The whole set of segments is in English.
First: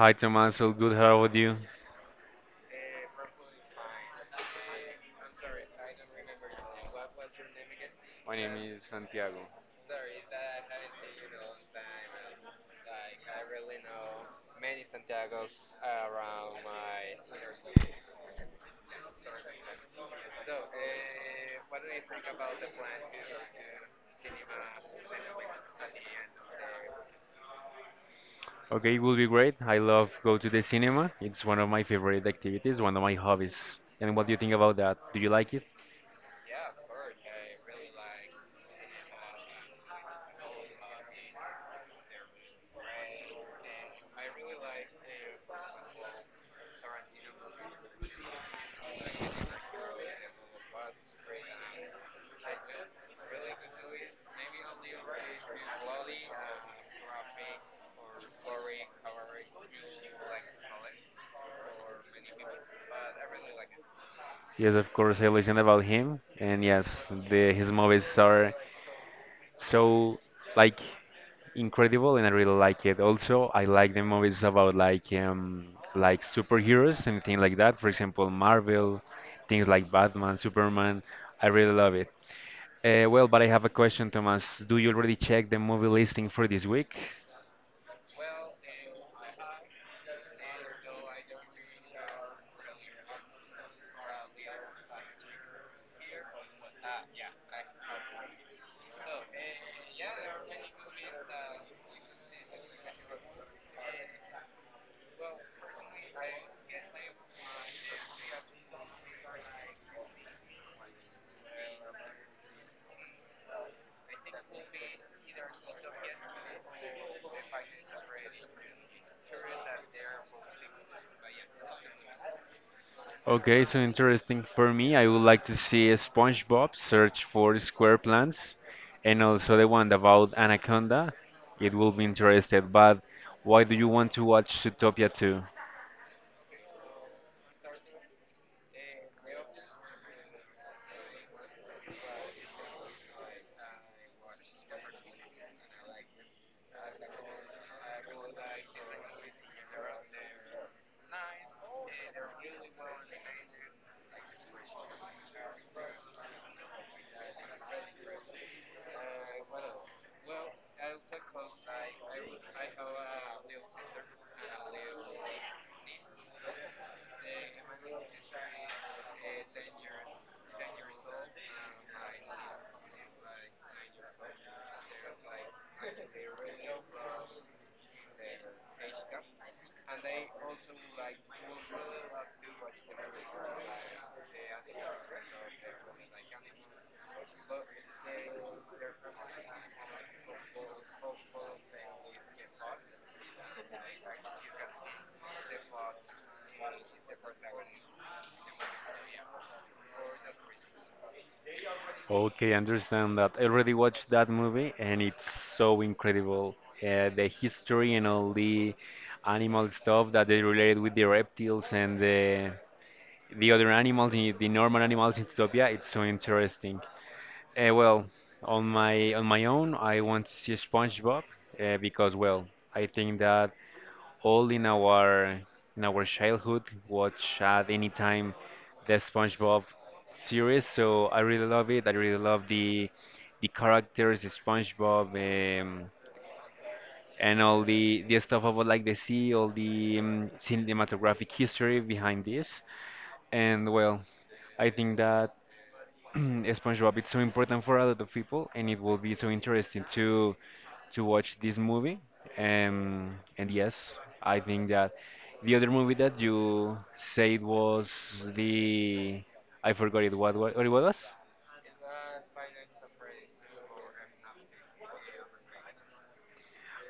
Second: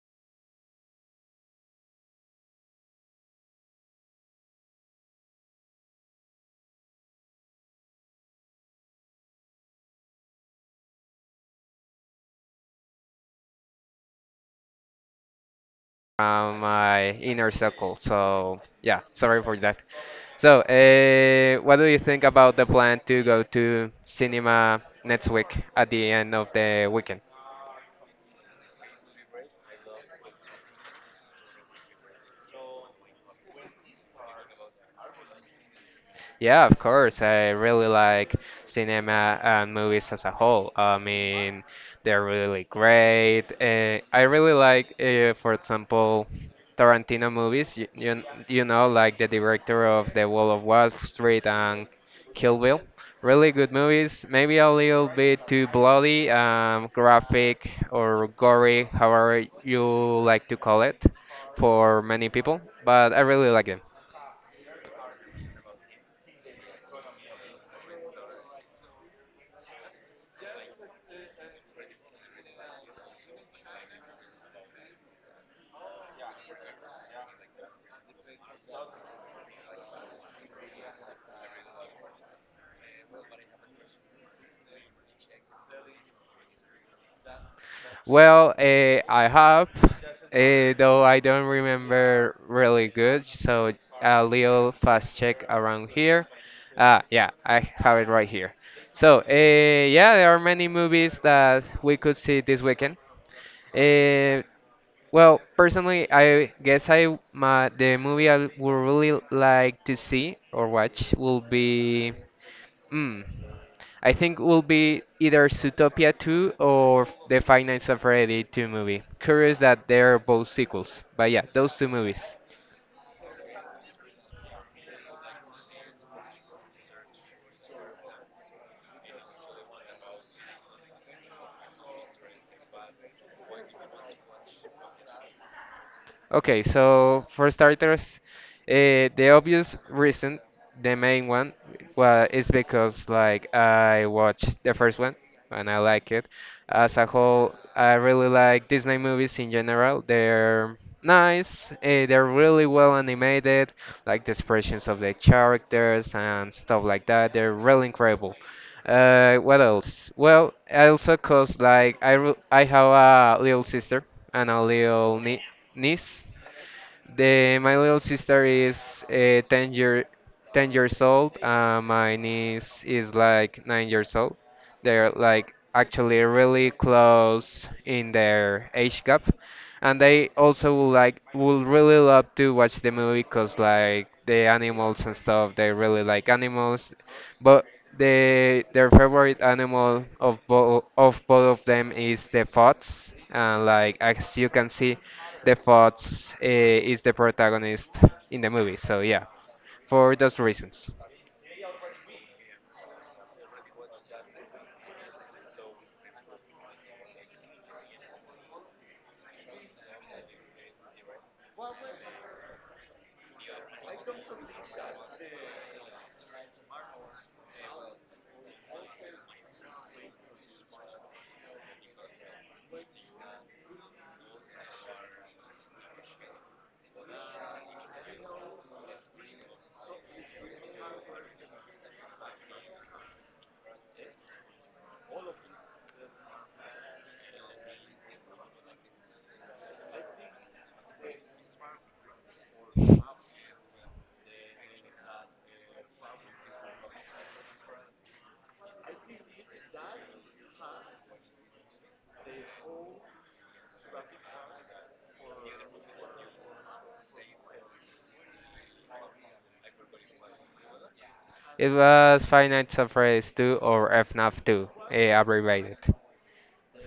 Hi, Thomas. Tommaso. Good. How are you? My name is Santiago. From my inner circle, so yeah, sorry for that. So, what do you think about the plan to go to cinema next week at the end of the weekend? Okay, it will be great. I love go to the cinema. It's one of my favorite activities, one of my hobbies. And what do you think about that? Do you like it? Yeah, of course. I really like cinema and movies as a whole. I mean, they're really great. I really like, for example, Tarantino movies. You know, like the director of The Wall Street and Kill Bill. Really good movies. Maybe a little bit too bloody, graphic, or gory, however you like to call it, for many people. But I really like them. Yes, of course. I listen about him, and yes, the his movies are so, like, incredible and I really like it. Also, I like the movies about like superheroes and things like that. For example, Marvel, things like Batman, Superman. I really love it. But I have a question, Thomas. Do you already check the movie listing for this week? Well, I have, though I don't remember really good, so a little fast check around here. Ah, yeah, I have it right here. So, yeah, there are many movies that we could see this weekend. Uh, well, personally, I guess the movie I would really like to see or watch will be. Mm. I think will be either Zootopia 2 or The Five Nights at Freddy 2 movie. Curious that they're both sequels, but yeah, those two movies. Okay, so interesting for me. I would like to see a SpongeBob search for square plants and also the one about Anaconda. It will be interested, but why do you want to watch Zootopia too? Okay, so for starters, the obvious reason, the main one, well, is because like I watched the first one and I like it. As a whole, I really like Disney movies in general. They're nice, they're really well animated, like the expressions of the characters and stuff like that. They're really incredible. What else? Well, also cause like I have a little sister and a little niece. My little sister is 10 years old. My niece is like 9 years old. They're like actually really close in their age gap. And they also would really love to watch the movie because like the animals and stuff, they really like animals. But their favorite animal of both of both of them is the fox. And like as you can see, the fox is the protagonist in the movie. So yeah, for those reasons, Okay, I understand that. I already watched that movie and it's so incredible. The history and all the animal stuff that they related with the reptiles and the other animals, the normal animals in Utopia, it's so interesting. Uh, well, on my own, I want to see SpongeBob because I think that all in our childhood watch at any time the SpongeBob series. So I really love it. I really love the characters, the SpongeBob, um, and all the stuff about like the sea, all the cinematographic history behind this. And well, I think that. SpongeBob it's so important for a lot of people, and it will be so interesting to watch this movie. And yes, I think that the other movie that you said was the I forgot it. What it was? it was Five Nights at Freddy's 2 or FNAF 2 abbreviated.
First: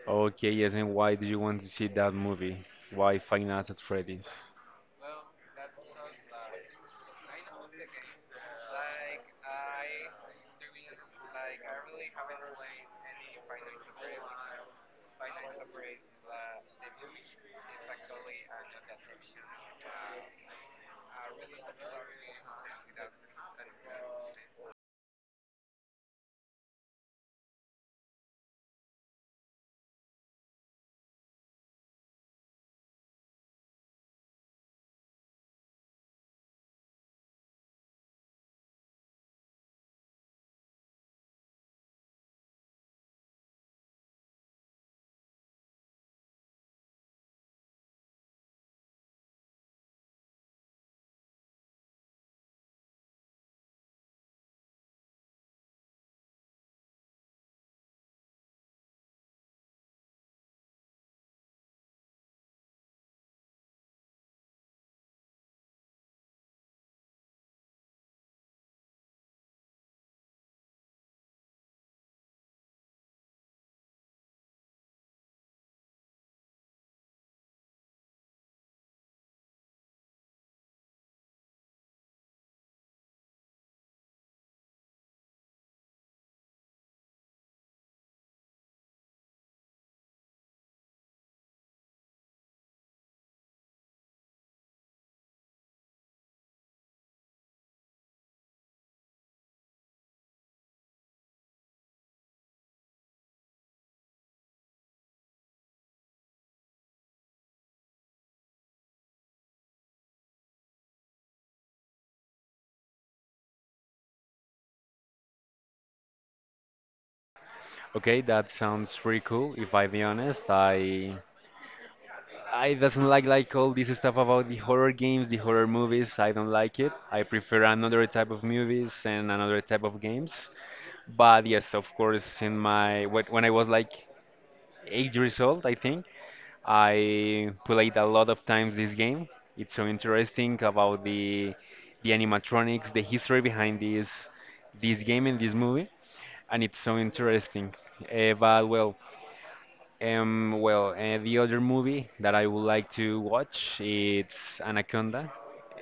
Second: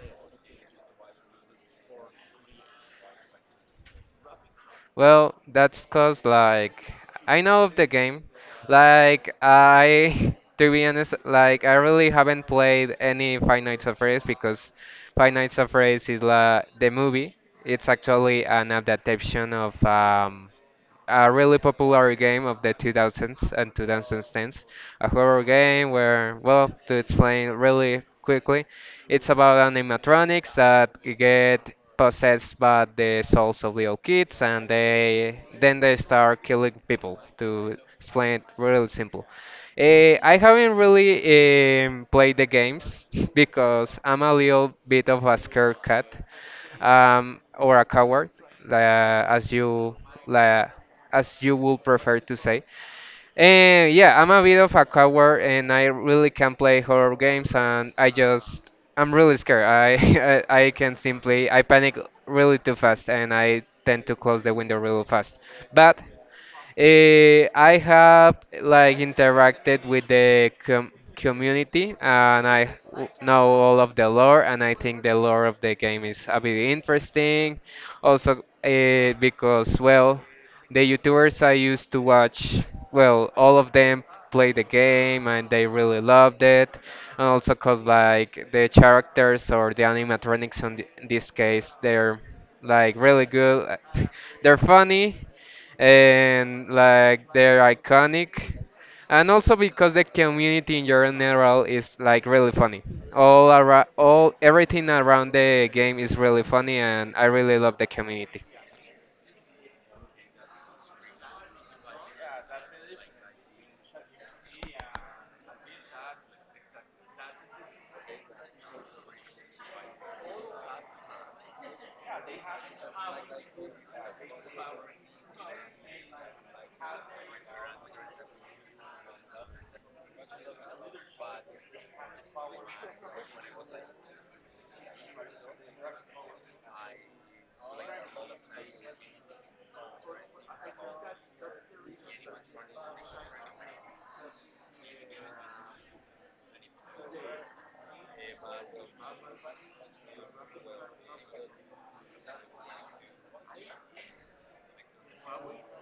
Okay, yes. And why do you want to see that movie? Why Five Nights at Freddy's? Well, that's cause like I know of the game, like I. To be honest, like I really haven't played any Five Nights at Freddy's because Five Nights at Freddy's is la the movie. It's actually an adaptation of a really popular game of the 2000s and 2010s. A horror game where, well, to explain really quickly, it's about animatronics that get possessed by the souls of little kids and they then they start killing people, to explain it really simple. Eh, I haven't really played the games because I'm a little bit of a scared cat, or a coward, as you like as you would prefer to say. And yeah, I'm a bit of a coward, and I really can't play horror games, and I just I'm really scared. I I can simply I panic really too fast, and I tend to close the window really fast. But eh, I have like interacted with the community and I know all of the lore, and I think the lore of the game is a bit interesting. Also, eh, because well, the YouTubers I used to watch, well, all of them play the game and they really loved it. And also cause like the characters or the animatronics on in this case, they're like really good. They're funny and like they're iconic, and also because the community in general is like really funny. All around, all everything around the game is really funny, and I really love the community. Okay, that sounds pretty cool. If I be honest, I doesn't like all this stuff about the horror games, the horror movies. I don't like it. I prefer another type of movies and another type of games. But yes, of course, in my when I was like 8 years old, I think I played a lot of times this game. It's so interesting about the animatronics, the history behind this game and this movie, and it's so interesting. Uh, but well, the other movie that I would like to watch it's Anaconda.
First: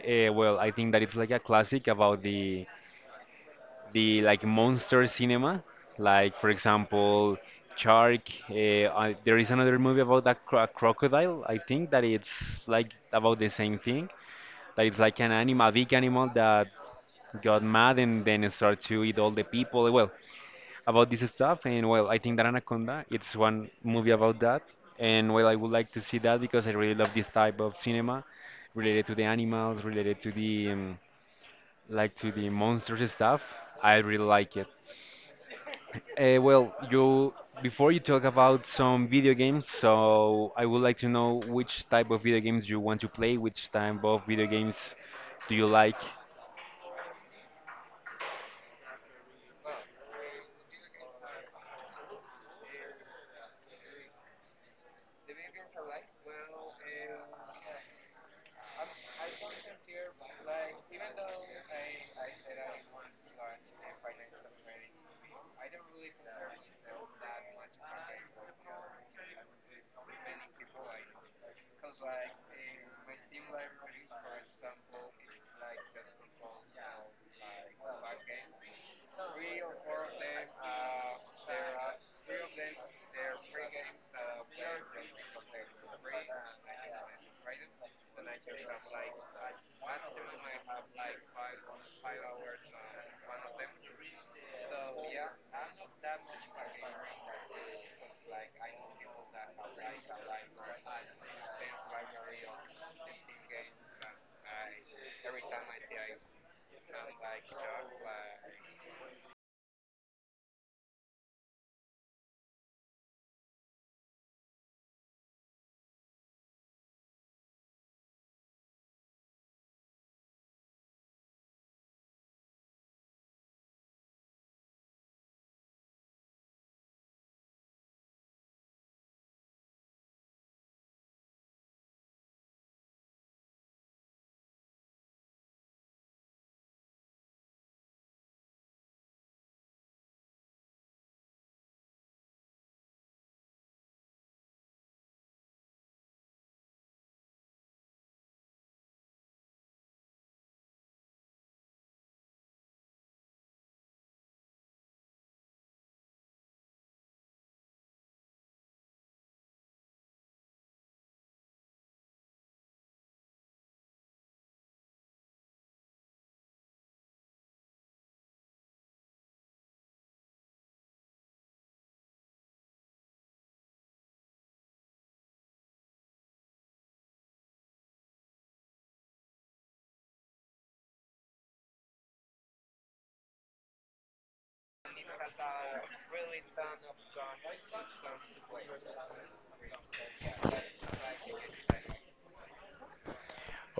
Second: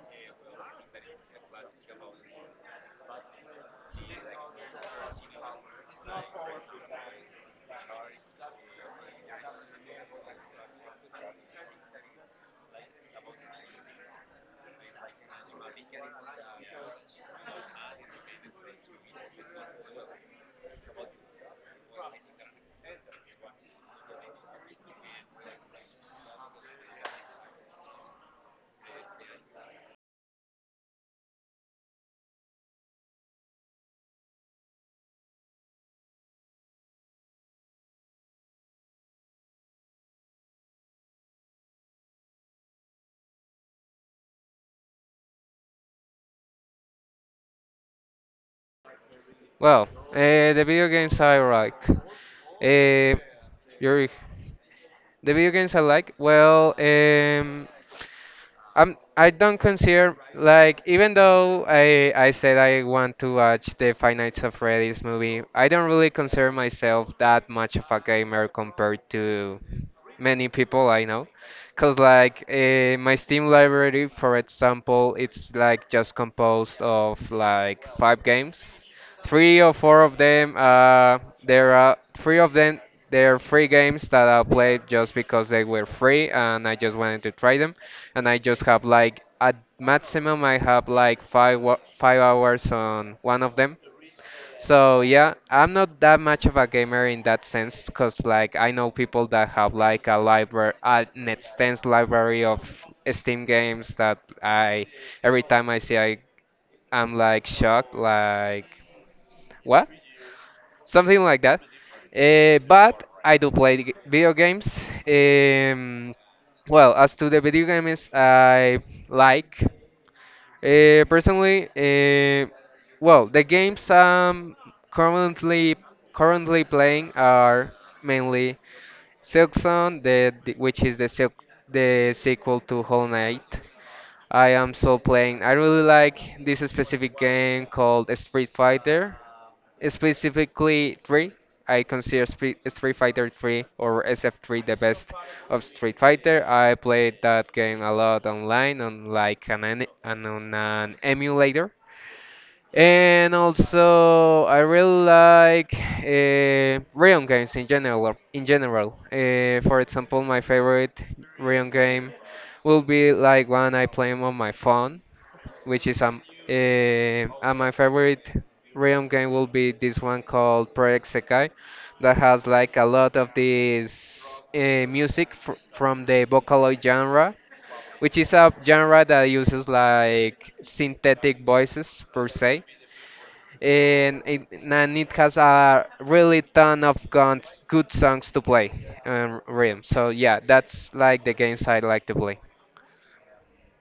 I think that it's like a classic about the like monster cinema, like for example, Shark. There is another movie about that crocodile. I think that it's like about the same thing. That it's like an animal, a big animal that got mad and then start to eat all the people. Well, about this stuff. And well, I think that Anaconda, it's one movie about that. And well, I would like to see that because I really love this type of cinema related to the animals, related to the like to the monsters stuff. I really like it. Well, you before you talk about some video games, so I would like to know which type of video games you want to play, which type of video games do you like? Well, the video games I like, your the video games I like, well, I am, I don't consider, like, even though I said I want to watch the Five Nights of Freddy's movie, I don't really consider myself that much of a gamer compared to many people I know. Cause like my Steam library, for example, it's like just composed of like five games. Three or four of them, there are three of them. They're free games that I played just because they were free and I just wanted to try them, and I just have like at maximum I have like 5 hours on one of them. So yeah, I'm not that much of a gamer in that sense because like I know people that have like a library, an extensive library of Steam games that I every time I see I'm like shocked, like what, something like that. But I do play video games. Um, well, as to the video games I like, personally, well, the games I'm currently currently playing are mainly Silksong, the which is the silk, the sequel to Hollow Knight. I am still playing. I really like this specific game called Street Fighter. Specifically, 3. I consider Street Fighter 3 or SF3 the best of Street Fighter. I played that game a lot online on like an emulator. And also, I really like Rayon games in general. In general, for example, my favorite Rayon game will be like one I play on my phone, which is and my favorite realm game will be this one called Project Sekai that has like a lot of this music from the Vocaloid genre, which is a genre that uses like synthetic voices per se. And it has a really ton of guns, good songs to play, Realm. So yeah, that's like the games I like to play.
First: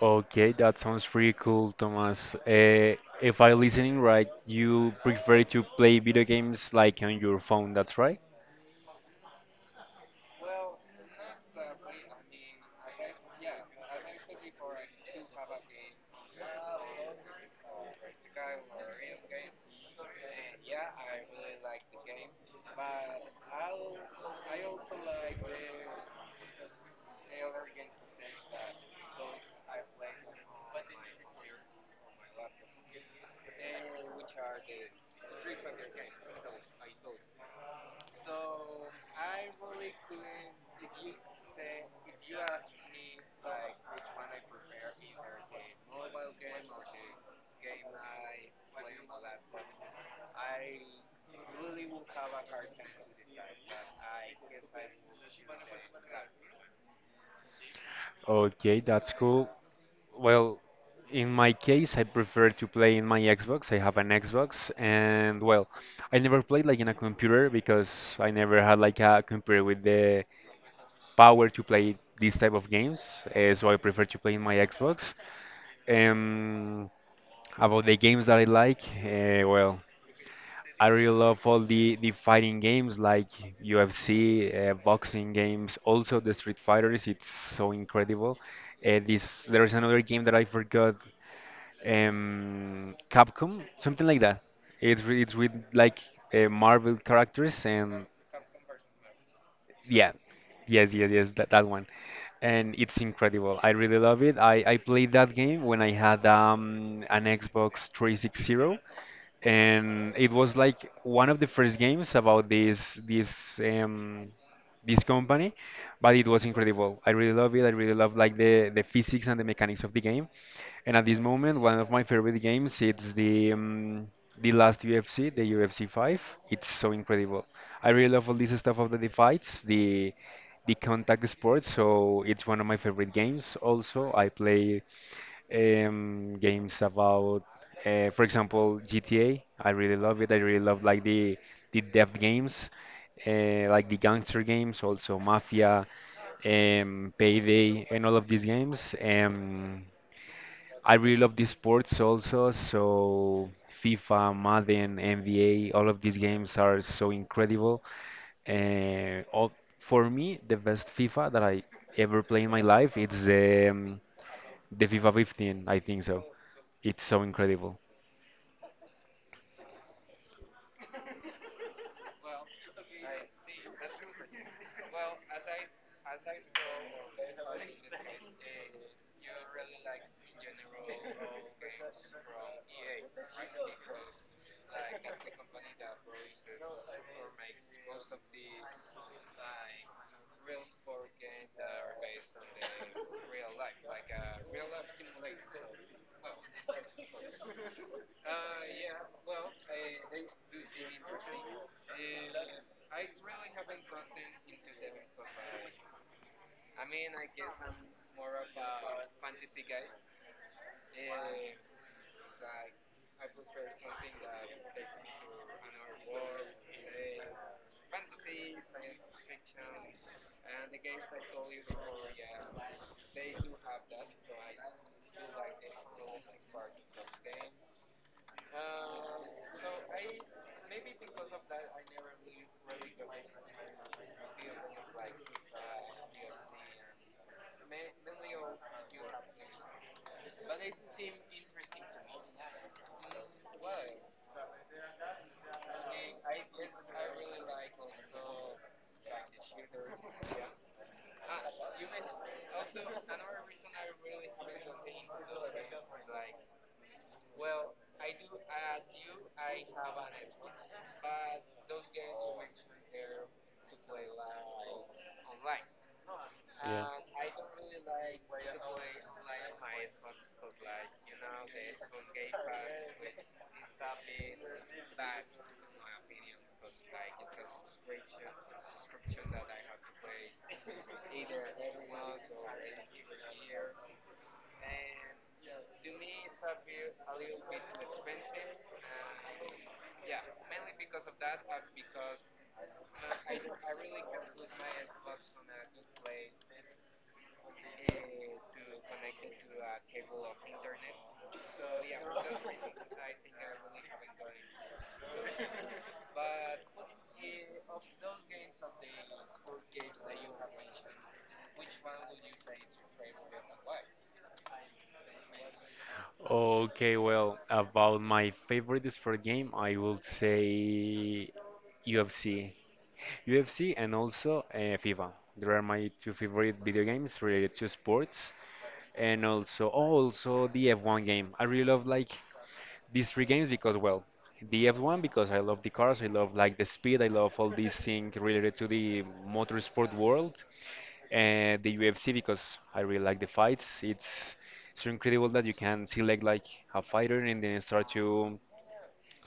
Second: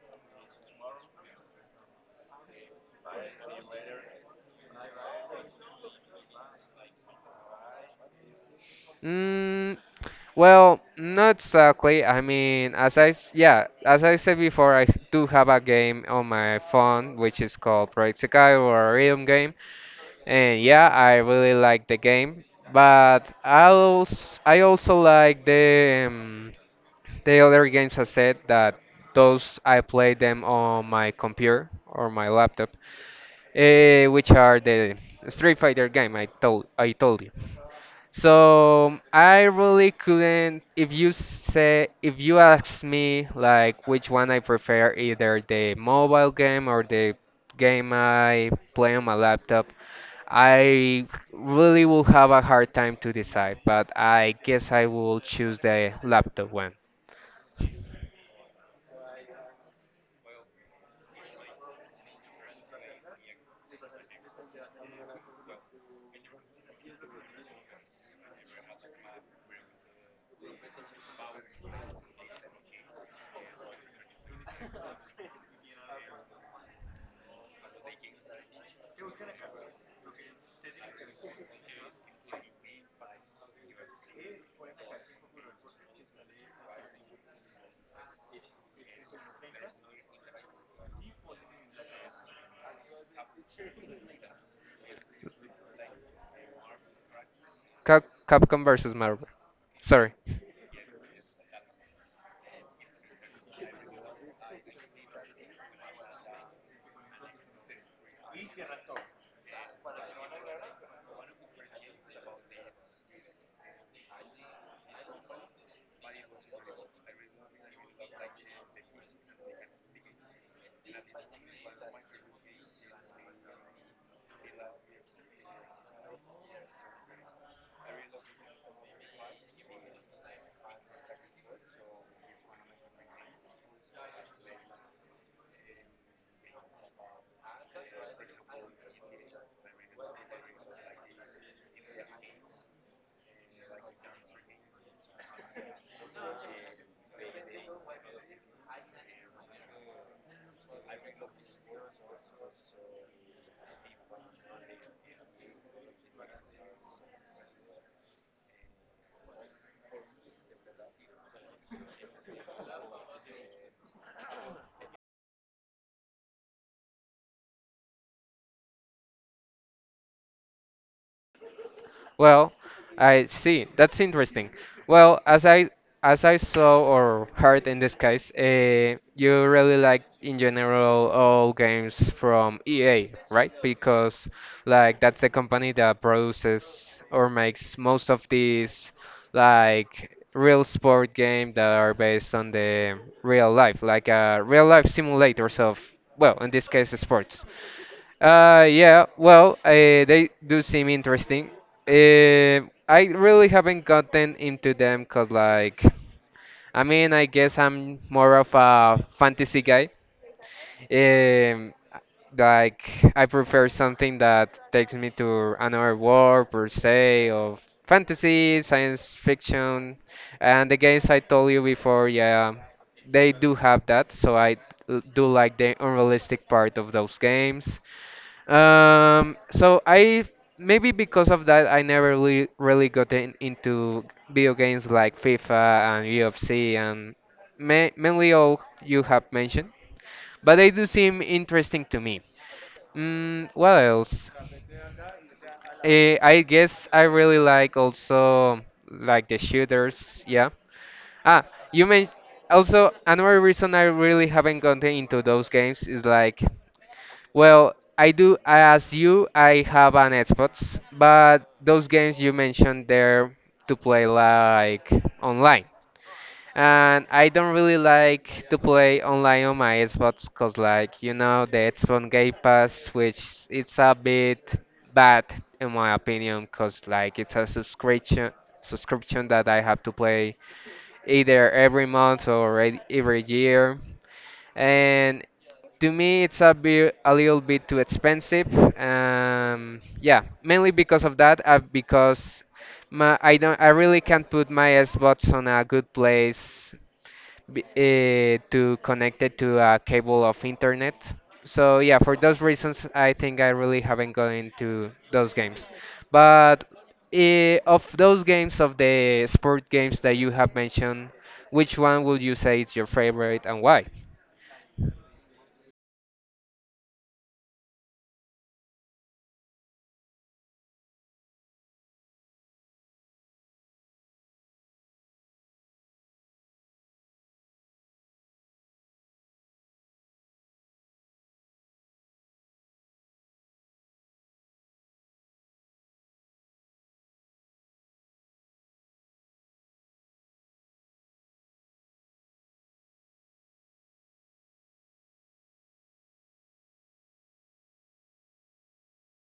Okay, that sounds pretty cool, Thomas. If I listening right, you prefer to play video games like on your phone, that's right? Mm, well, not exactly. I mean, yeah, as I said before, I do have a game on my phone which is called Project Sekai, or a rhythm game, and yeah, I really like the game. But I also like the other games I said that those I play them on my computer or my laptop, which are the Street Fighter game I told you. So I really couldn't. If you say, if you ask me, like which one I prefer, either the mobile game or the game I play on my laptop, I really will have a hard time to decide. But I guess I will choose the laptop one. Okay, that's cool. Well, in my case, I prefer to play in my Xbox. I have an Xbox, and well, I never played like in a computer because I never had like a computer with the power to play these type of games. So I prefer to play in my Xbox. Um, about the games that I like, I really love all the fighting games like UFC, boxing games, also the Street Fighters. It's so incredible. This there is another game that I forgot, Capcom, something like that. It's with like Marvel characters Cap and Capcom versus Marvel. yeah, Sorry. yes, that one. And it's incredible. I really love it. I played that game when I had an Xbox 360 and it was like one of the first games about this um, this company, but it was incredible. I really love it. I really love like the physics and the mechanics of the game. And at this moment, one of my favorite games it's the last UFC, the UFC 5. It's so incredible. I really love all this stuff of the fights, the contact sports. So it's one of my favorite games. Also, I play games about, for example, GTA. I really love it. I really love like the death games, like the gangster games, also Mafia, Payday, and all of these games. I really love the sports also, so FIFA, Madden, NBA, all of these games are so incredible. Uh, all, for me, the best FIFA that I ever play in my life, it's um, the FIFA 15, I think so. It's so incredible. Well, I see. That's interesting. Well, as I saw or heard in this case, you really like in general all games from EA, right? Because like that's the company that produces or makes most of these like real sport game that are based on the real life, like real life simulators of, well, in this case, sports. Yeah, well, they do seem interesting. I really haven't gotten into them because, like, I mean, I guess I'm more of a fantasy guy. Um, like, I prefer something that takes me to another world, per se, of fantasy, science fiction, and the games I told you before, yeah, they do have that, so I do like the unrealistic part of those games. So I maybe because of that I never really got into video games like FIFA and UFC, and ma mainly all you have mentioned, but they do seem interesting to me. Mm, what else? Eh, I guess I really like also like the shooters, yeah. Ah, you mentioned also another reason I really haven't gotten into those games is like, well, I do, as you, I have an Xbox, but those games you mentioned there to play like online. And I don't really like to play online on my Xbox because, like, you know, the Xbox Game Pass, which it's a bit bad in my opinion, because like it's a subscription that I have to play either every month or every year, and to me, it's a little bit too expensive. Yeah, mainly because of that. Because my I really can't put my Xbox on a good place b to connect it to a cable of internet. So yeah, for those reasons, I think I really haven't gone into those games. But of those games, of the sport games that you have mentioned, which one would you say is your favorite and why? Okay, well, about my favorite sport game, I would say UFC. UFC and also FIFA. There are my two favorite video games related to sports and also oh, also the F1 game. I really love like these three games because well, the F1 because I love the cars, I love like the speed, I love all these things related to the motorsport world, and the UFC because I really like the fights. It's so incredible that you can select like a fighter and then start to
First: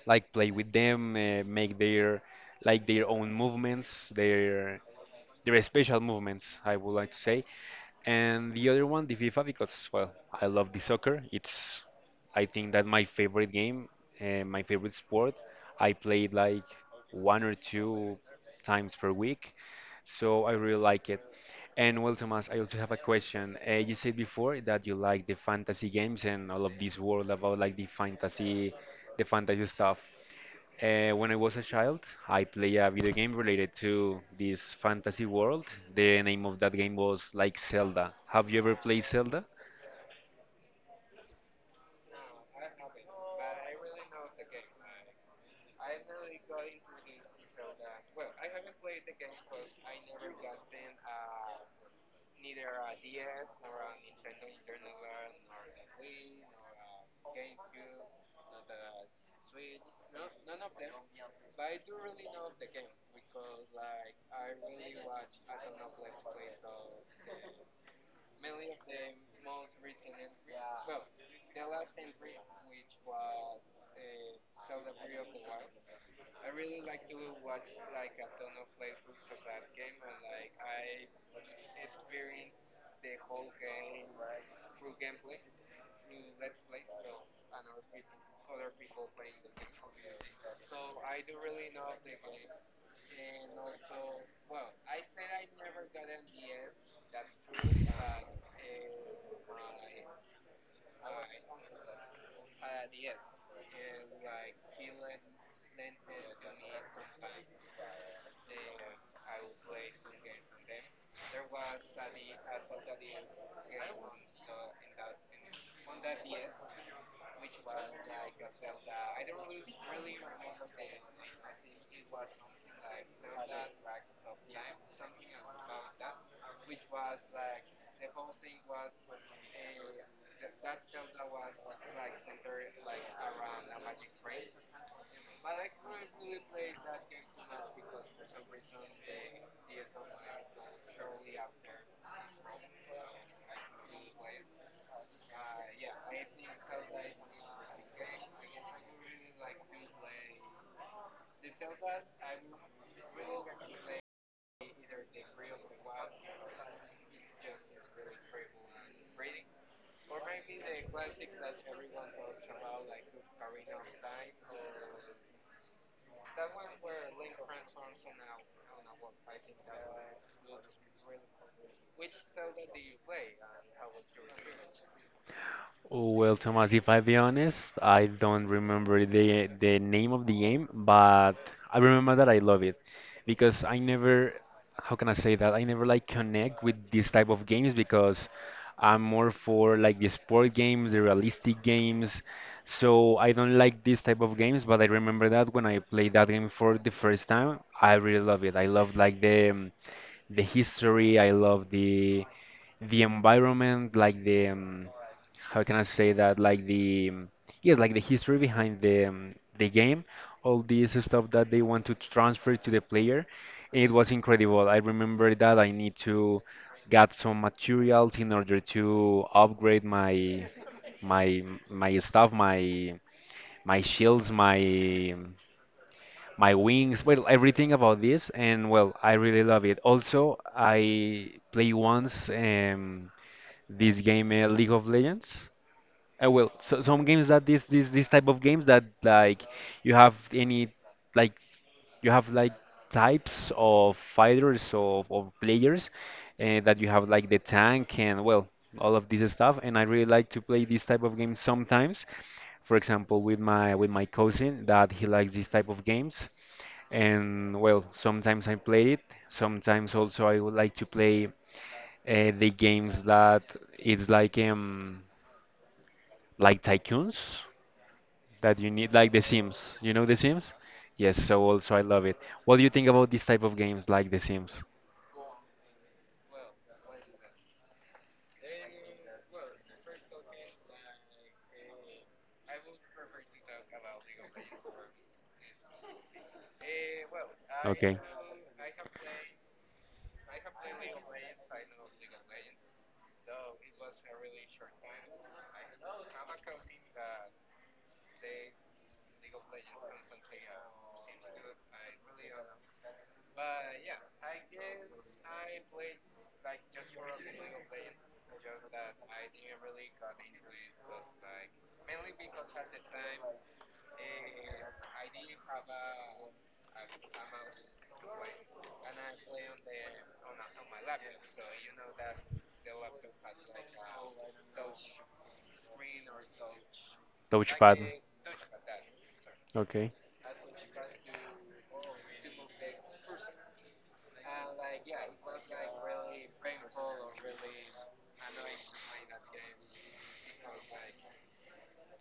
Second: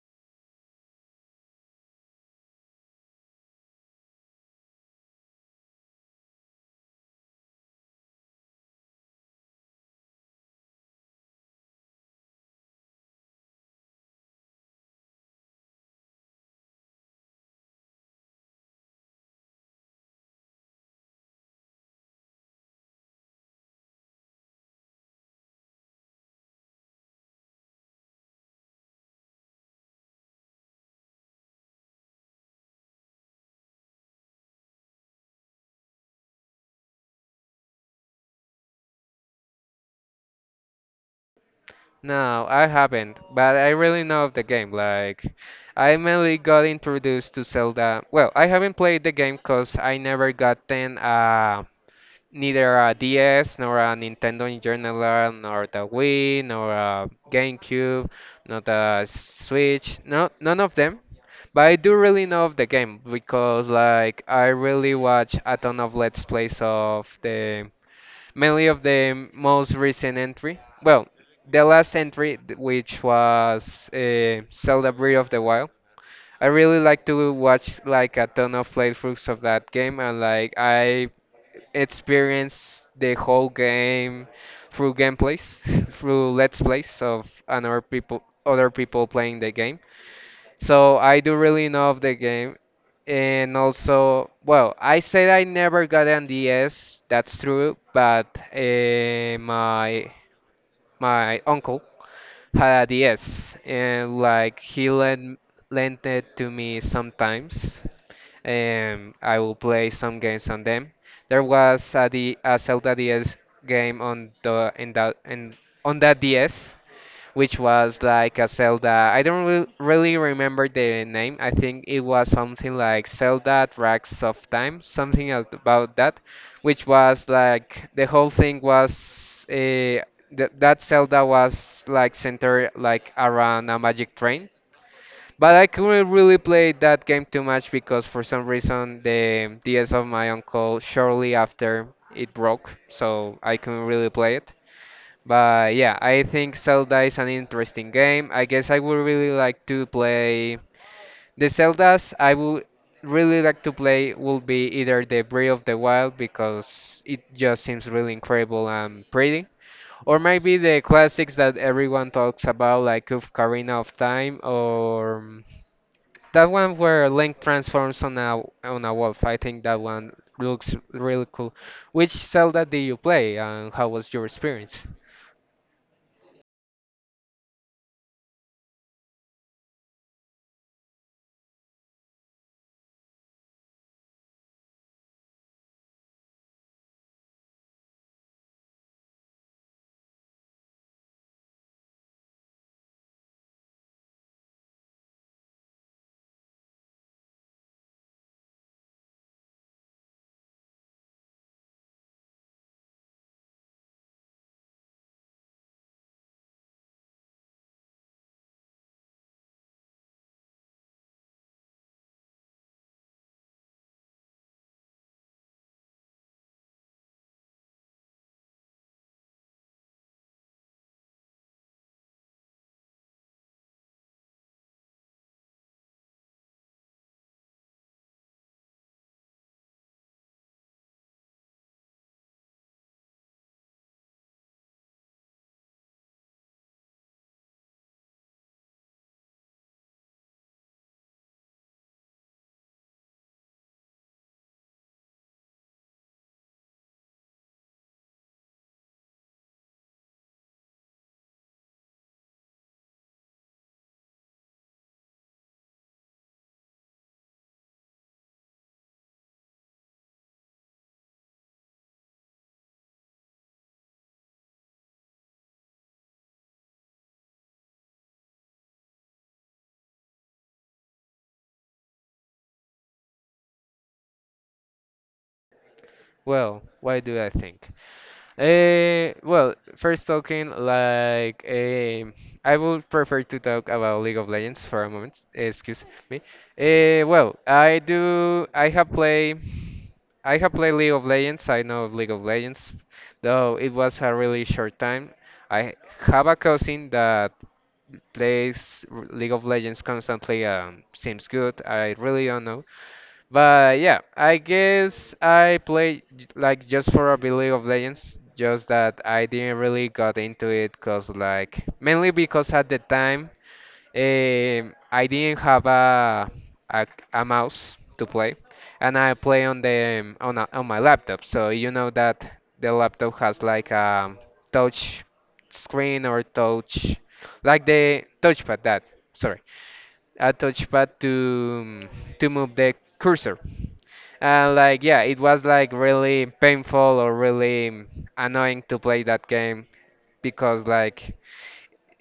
like play with them, make their like their own movements, their they're special movements, I would like to say. And the other one, the FIFA, because well, I love the soccer. It's, I think that my favorite game, my favorite sport. I play it like one or two times per week, so I really like it. And well, Thomas, I also have a question. You said before that you like the fantasy games and all of this world about like the fantasy stuff. When I was a child, I played a video game related to this fantasy world. The name of that game was like Zelda. Have you ever played Zelda? No, I haven't, but I really know of the game. Like, I mainly got introduced to Zelda. Well, I haven't played the game because I never got then neither a DS nor a Nintendo in general, nor the Wii, nor a GameCube, nor the Switch. No, none of them. But I do really know of the game because, like, I really watch a ton of Let's Plays of the mainly of the most recent entry. Well, the last entry, which was Zelda Breath of the Wild. I really like to watch like a ton of playthroughs of that game, and like I experienced the whole game through gameplays, through let's plays of another people, other people playing the game. So I do really know of the game. And also, well, I said I never got an DS, that's true, but my uncle had a DS, and like he lent it to me sometimes, and I will play some games on them. There was a, D, a Zelda DS game on the in that in on that DS, which was like a Zelda. I don't re really remember the name. I think it was something like Zelda Tracks of Time, something about that, which was like the whole thing was uh, th that Zelda was like centered like around a magic train. But I couldn't really play that game too much because for some reason the DS of my uncle shortly after it broke, so I couldn't really play it. But yeah, I think Zelda is an interesting game. I guess I would really like to play the Zeldas. I would really like to play will be either the Breath of the Wild because it just seems really incredible and pretty, or maybe the classics that everyone talks about like Ocarina of Time or that one where Link transforms on a wolf. I think that one looks really cool. Which Zelda did you play, and how was your experience? Oh, well, Thomas, if I be honest, I don't remember the name of the game, but I remember that I love it because I never, how can I say that? I never like connect with this type of games because I'm more for like the sport games, the realistic games. So I don't like this type of games, but I remember that when I played that game for the first time, I really love it. I love like the history. I love the environment, like the how can I say that, like the yes, like the history behind the game, all this stuff that they want to transfer to the player. It was incredible. I remember that I need to get some materials in order to upgrade my my stuff, my shields, my wings, well, everything about this, and well, I really love it. Also, I play once. This game League of Legends. Some games that this type of games that like you have any like you have like types of fighters of players that you have like the tank and well all of this stuff and I really like to play this type of games sometimes. For example, with my cousin that he likes this type of games and well sometimes I play it. Sometimes also I would like to play the games that it's like like tycoons that you need like The Sims. You know The Sims? Yes, so also I love it. What do you think about this type of games like The Sims? Well, why do I think? Well, first talking like I would prefer to talk about League of Legends for a moment. Excuse me. Well, I Okay. do. I have played League of Legends. I know of League of Legends, though it was a really short time. I have a cousin that plays League of Legends constantly. Seems good. I really don't know. But yeah, I guess I played like just for a bit League of Legends, just that I didn't really got into it cause like mainly because at the time I didn't have a a mouse to play, and I play on the on my laptop. So you know that the laptop has like a touch screen or touch like Touchpad. the touchpad that sorry Okay. a touchpad to move the cursor, and like yeah, it was like really painful or really annoying to play that game because like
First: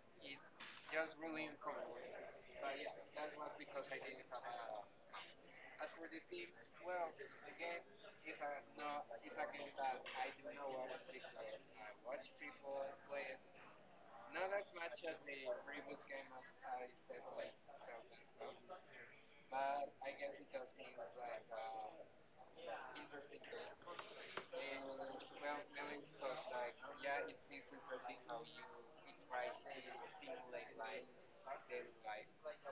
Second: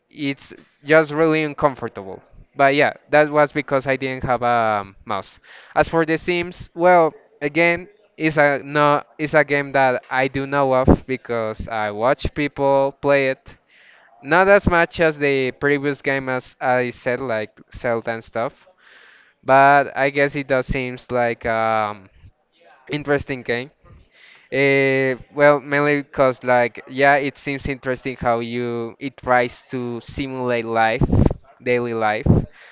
it's just really uncomfortable. But yeah, that was because I didn't have a mouse. As for the Sims, well, again, it's a no it's a game that I do know of because I watch people play it, not as much as the previous game as I said, like Zelda and stuff. But I guess it does seems like interesting game. Well, mainly because like yeah, it seems interesting how you it tries to simulate life, daily life.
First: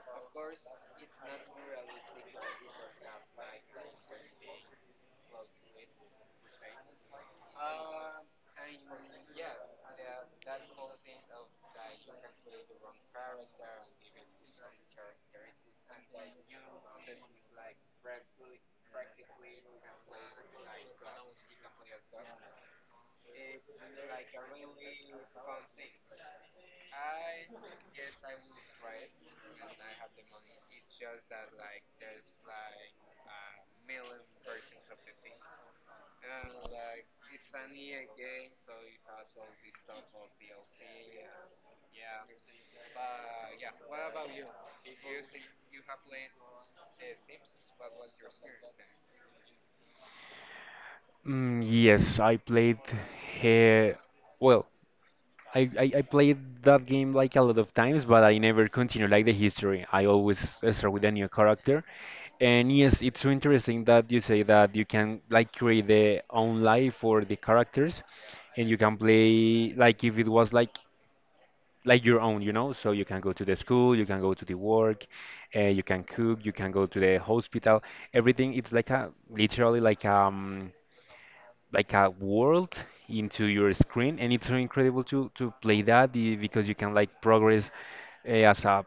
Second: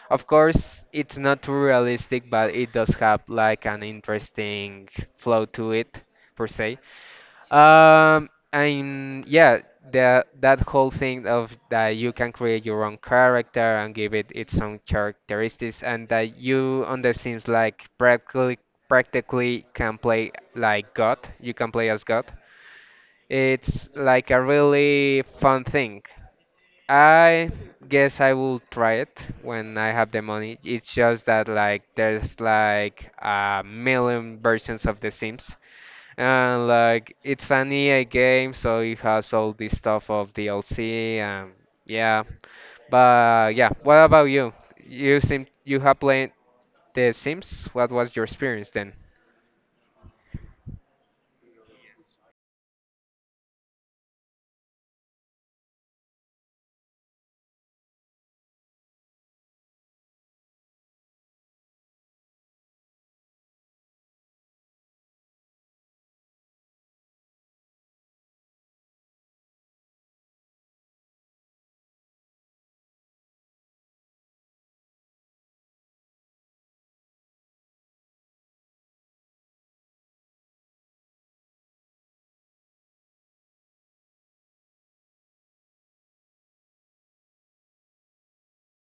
Of course, it's not too realistic, but it does have like an interesting flow to it per se. And yeah, the that whole thing of that you can create your own character and give it its own characteristics, and that you on the Sims like practically can play like God. You can play as God. It's like a really fun thing. I guess I will try it when I have the money. It's just that like there's like a million versions of The Sims, and like it's an EA game, so it has all this stuff of DLC and yeah. But yeah, what about you? You seem you have played The Sims. What was your experience then? Yes, I played here. Well, I played that game like a lot of times, but I never continue like the history. I always start with a new character, and yes, it's so interesting that you say that you can like create the own life for the characters, and you can play like if it was like your own, you know. So you can go to the school, you can go to the work, you can cook, you can go to the hospital. Everything it's like a literally like a world into your screen and it's so incredible to play because you can like progress as a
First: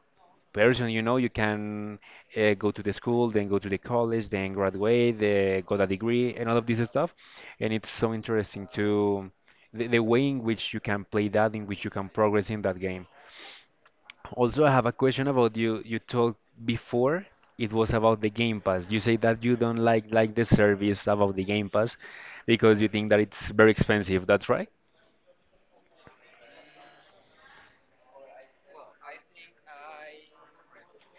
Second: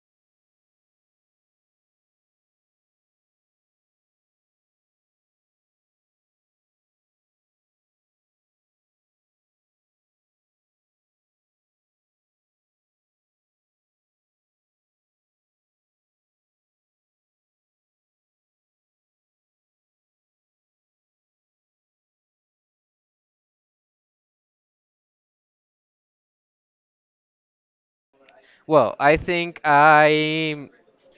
person you know you can go to the school then go to the college then graduate got a degree and all of this stuff and it's so interesting to the way in which you can play that in which you can progress in that game also, I have a question about you. You talked before it was about the Game Pass. You say that you don't like the service about the Game Pass because you think that it's very expensive. That's right? Well, I think I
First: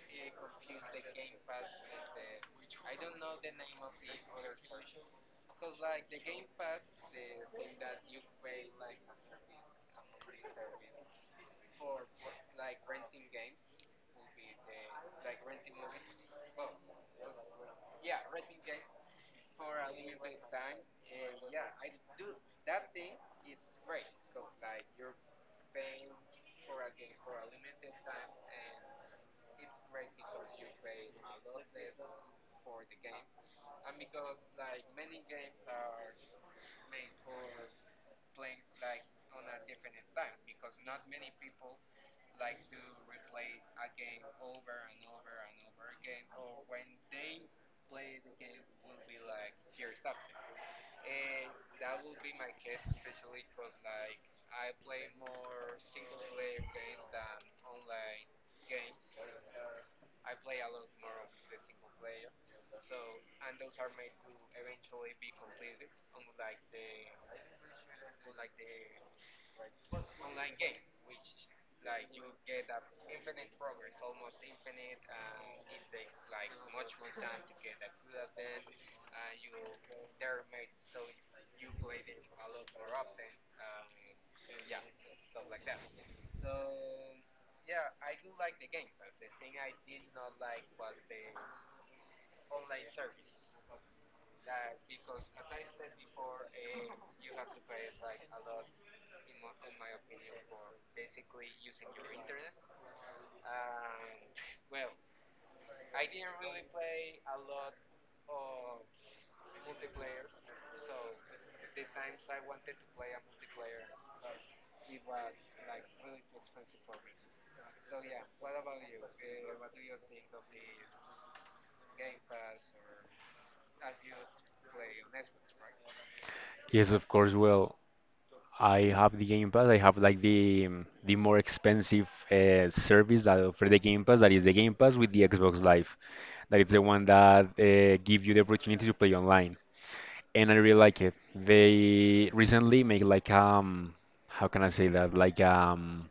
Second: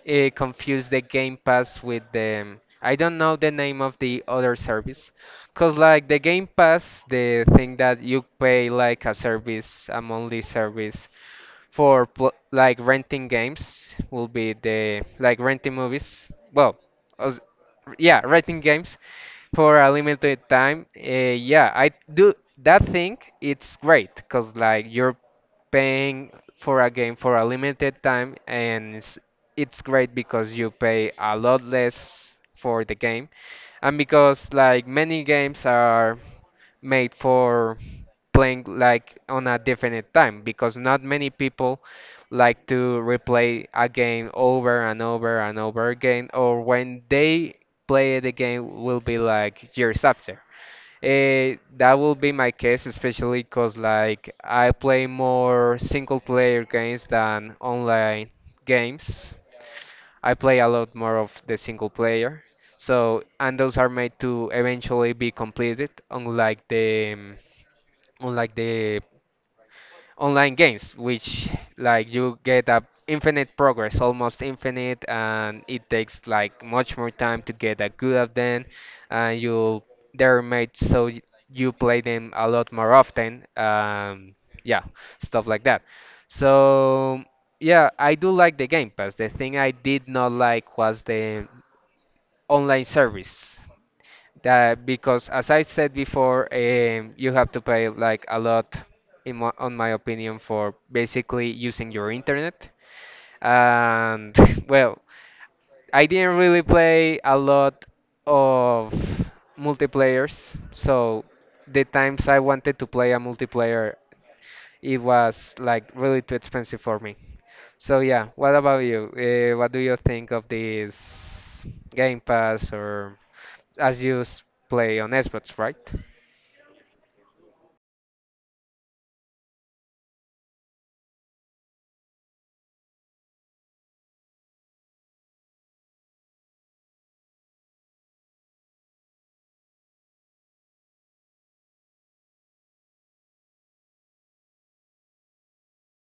confused the Game Pass with the I don't know the name of the other service, cause like the Game Pass, the thing that you pay like a service, a monthly service for pl like renting games will be the like renting movies. Well, as- yeah, renting games for a limited time. Yeah, I do that thing. It's great because like you're paying for a game for a limited time, and it's great because you pay a lot less for the game, and because like many games are made for playing like on a definite time because not many people like to replay a game over and over and over again, or when they play it again will be like years after. Eh, that will be my case, especially because like I play more single player games than online games. I play a lot more of the single player. So, and those are made to eventually be completed, unlike the online games, which like you get a infinite progress, almost infinite, and it takes like much more time to get a good at them, and you they're made so you play them a lot more often. Yeah, stuff like that. So yeah, I do like the Game Pass. The thing I did not like was the online service. That because as I said before, you have to pay like a lot, in my, on my opinion, for basically using your internet. And well, I didn't really play a lot of multiplayers, so the times I wanted to play a multiplayer, it was like really too expensive for me. So yeah, what about you? What do you think of this Game Pass, or as you play on Xbox, right? Yes, of course. Well, I have the Game Pass. I have like the more expensive service that offer the Game Pass. That is the Game Pass with the Xbox Live. That is the one that give you the opportunity to play online. And I really like it. They recently make like how can I say that?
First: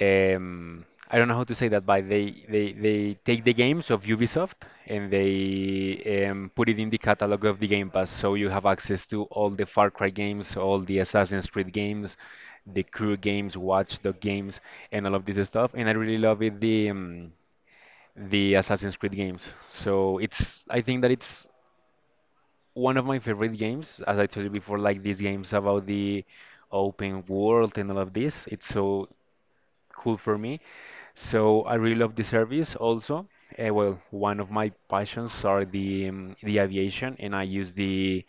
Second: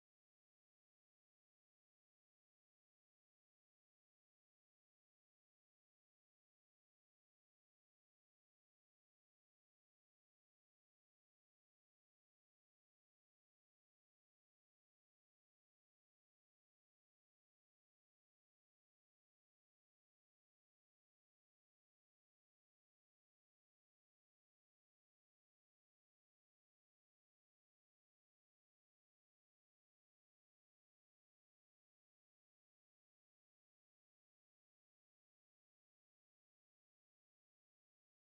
um, I don't know how to say that, but they take the games of Ubisoft and they put it in the catalog of the Game Pass, so you have access to all the Far Cry games, all the Assassin's Creed games, the Crew games, Watch Dog games, and all of this stuff. And I really love it the Assassin's Creed games. So it's I think that it's one of my favorite games, as I told you before, like these games about the open world and all of this. It's so cool for me. So I really love the service also. One of my passions are the aviation, and I use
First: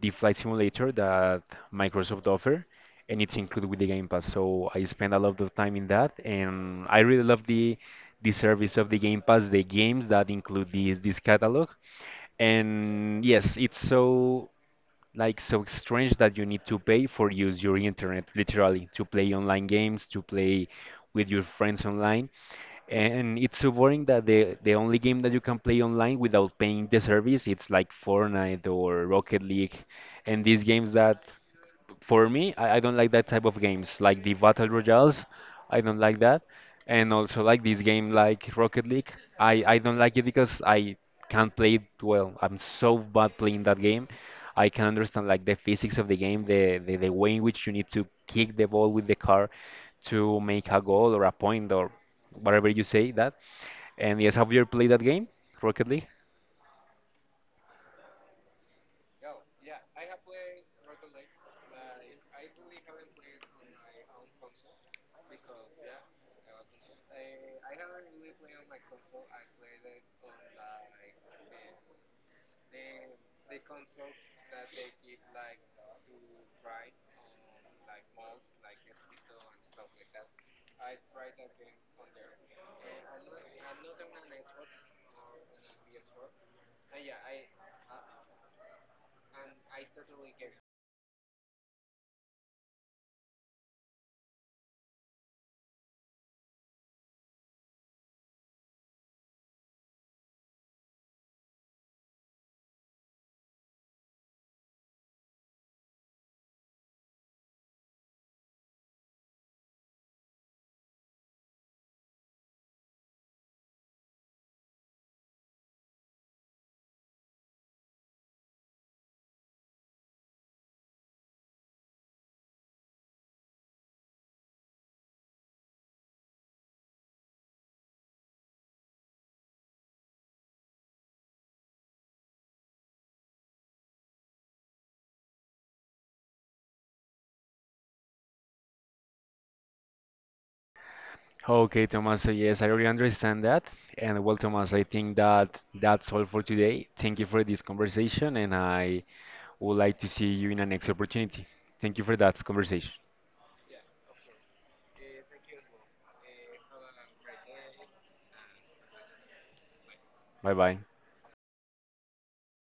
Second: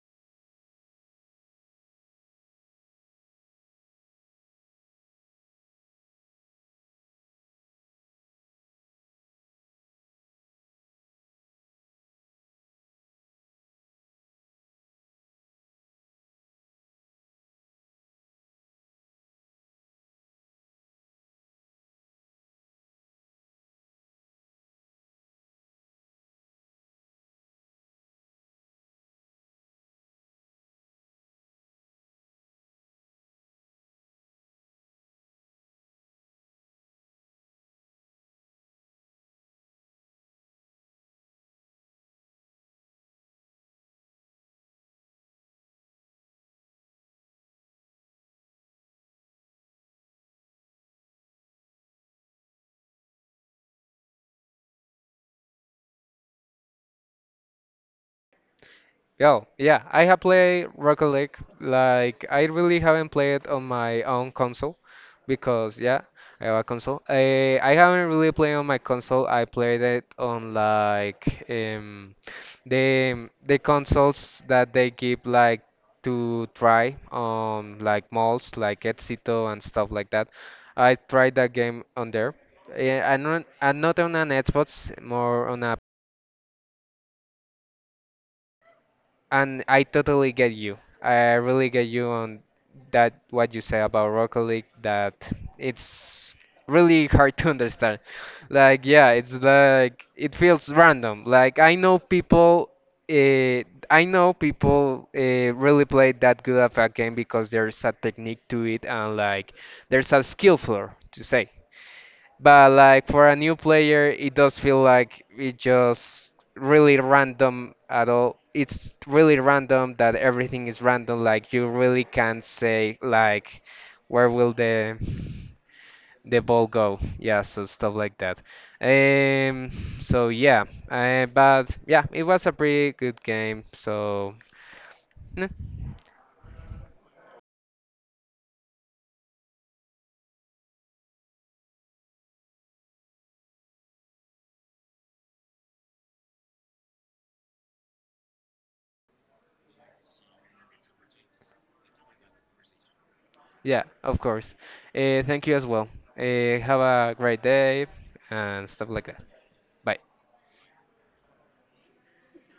the flight simulator that Microsoft offer, and it's included with the Game Pass. So I spend a lot of time in that, and I really love the service of the Game Pass, the games that include this catalog. And yes, it's so like so strange that you need to pay for use your internet literally to play online games, to play with your friends online. And it's so boring that the only game that you can play online without paying the service, it's like Fortnite or Rocket League and these games that for me, I don't like that type of games, like the battle royales. I don't like that, and also like this game, like Rocket League. I don't like it because I can't play it well. I'm so bad playing that game. I can understand like the physics of the game, the way in which you need to kick the ball with the car to make a goal or a point or whatever you say that. And yes, have you ever played that game, Rocket League? Yo, yeah, I have played Rocket League. Like, I really haven't played on my own console because, yeah, I have a console. I haven't really played on my console. I played it on like the consoles that they give like to try on like malls, like Éxito and stuff like that. I tried that game on there. Yeah, I'm not on an Xbox, more on a And I totally get you. I really get you on that what you say about Rocket League that it's really hard to understand. Like yeah, it's like it feels random. Like I know people uh, I know people uh, really play that good of a game because there's a technique to it, and like there's a skill floor to say. But like for a new player, it does feel like it just really random at all. It's really random that everything is random. Like you really can't say like where will the ball go. Yeah, so stuff like that. Um, so yeah, but yeah, it was a pretty good game. So eh, Okay, Thomas. So yes, I really understand that. And well, Thomas, I think that that's all for today. Thank you for this conversation, and I would like to see you in a next opportunity. Thank you for that conversation. yeah, of course. Thank you as well. Have a great day and stuff like that. Bye. Bye bye.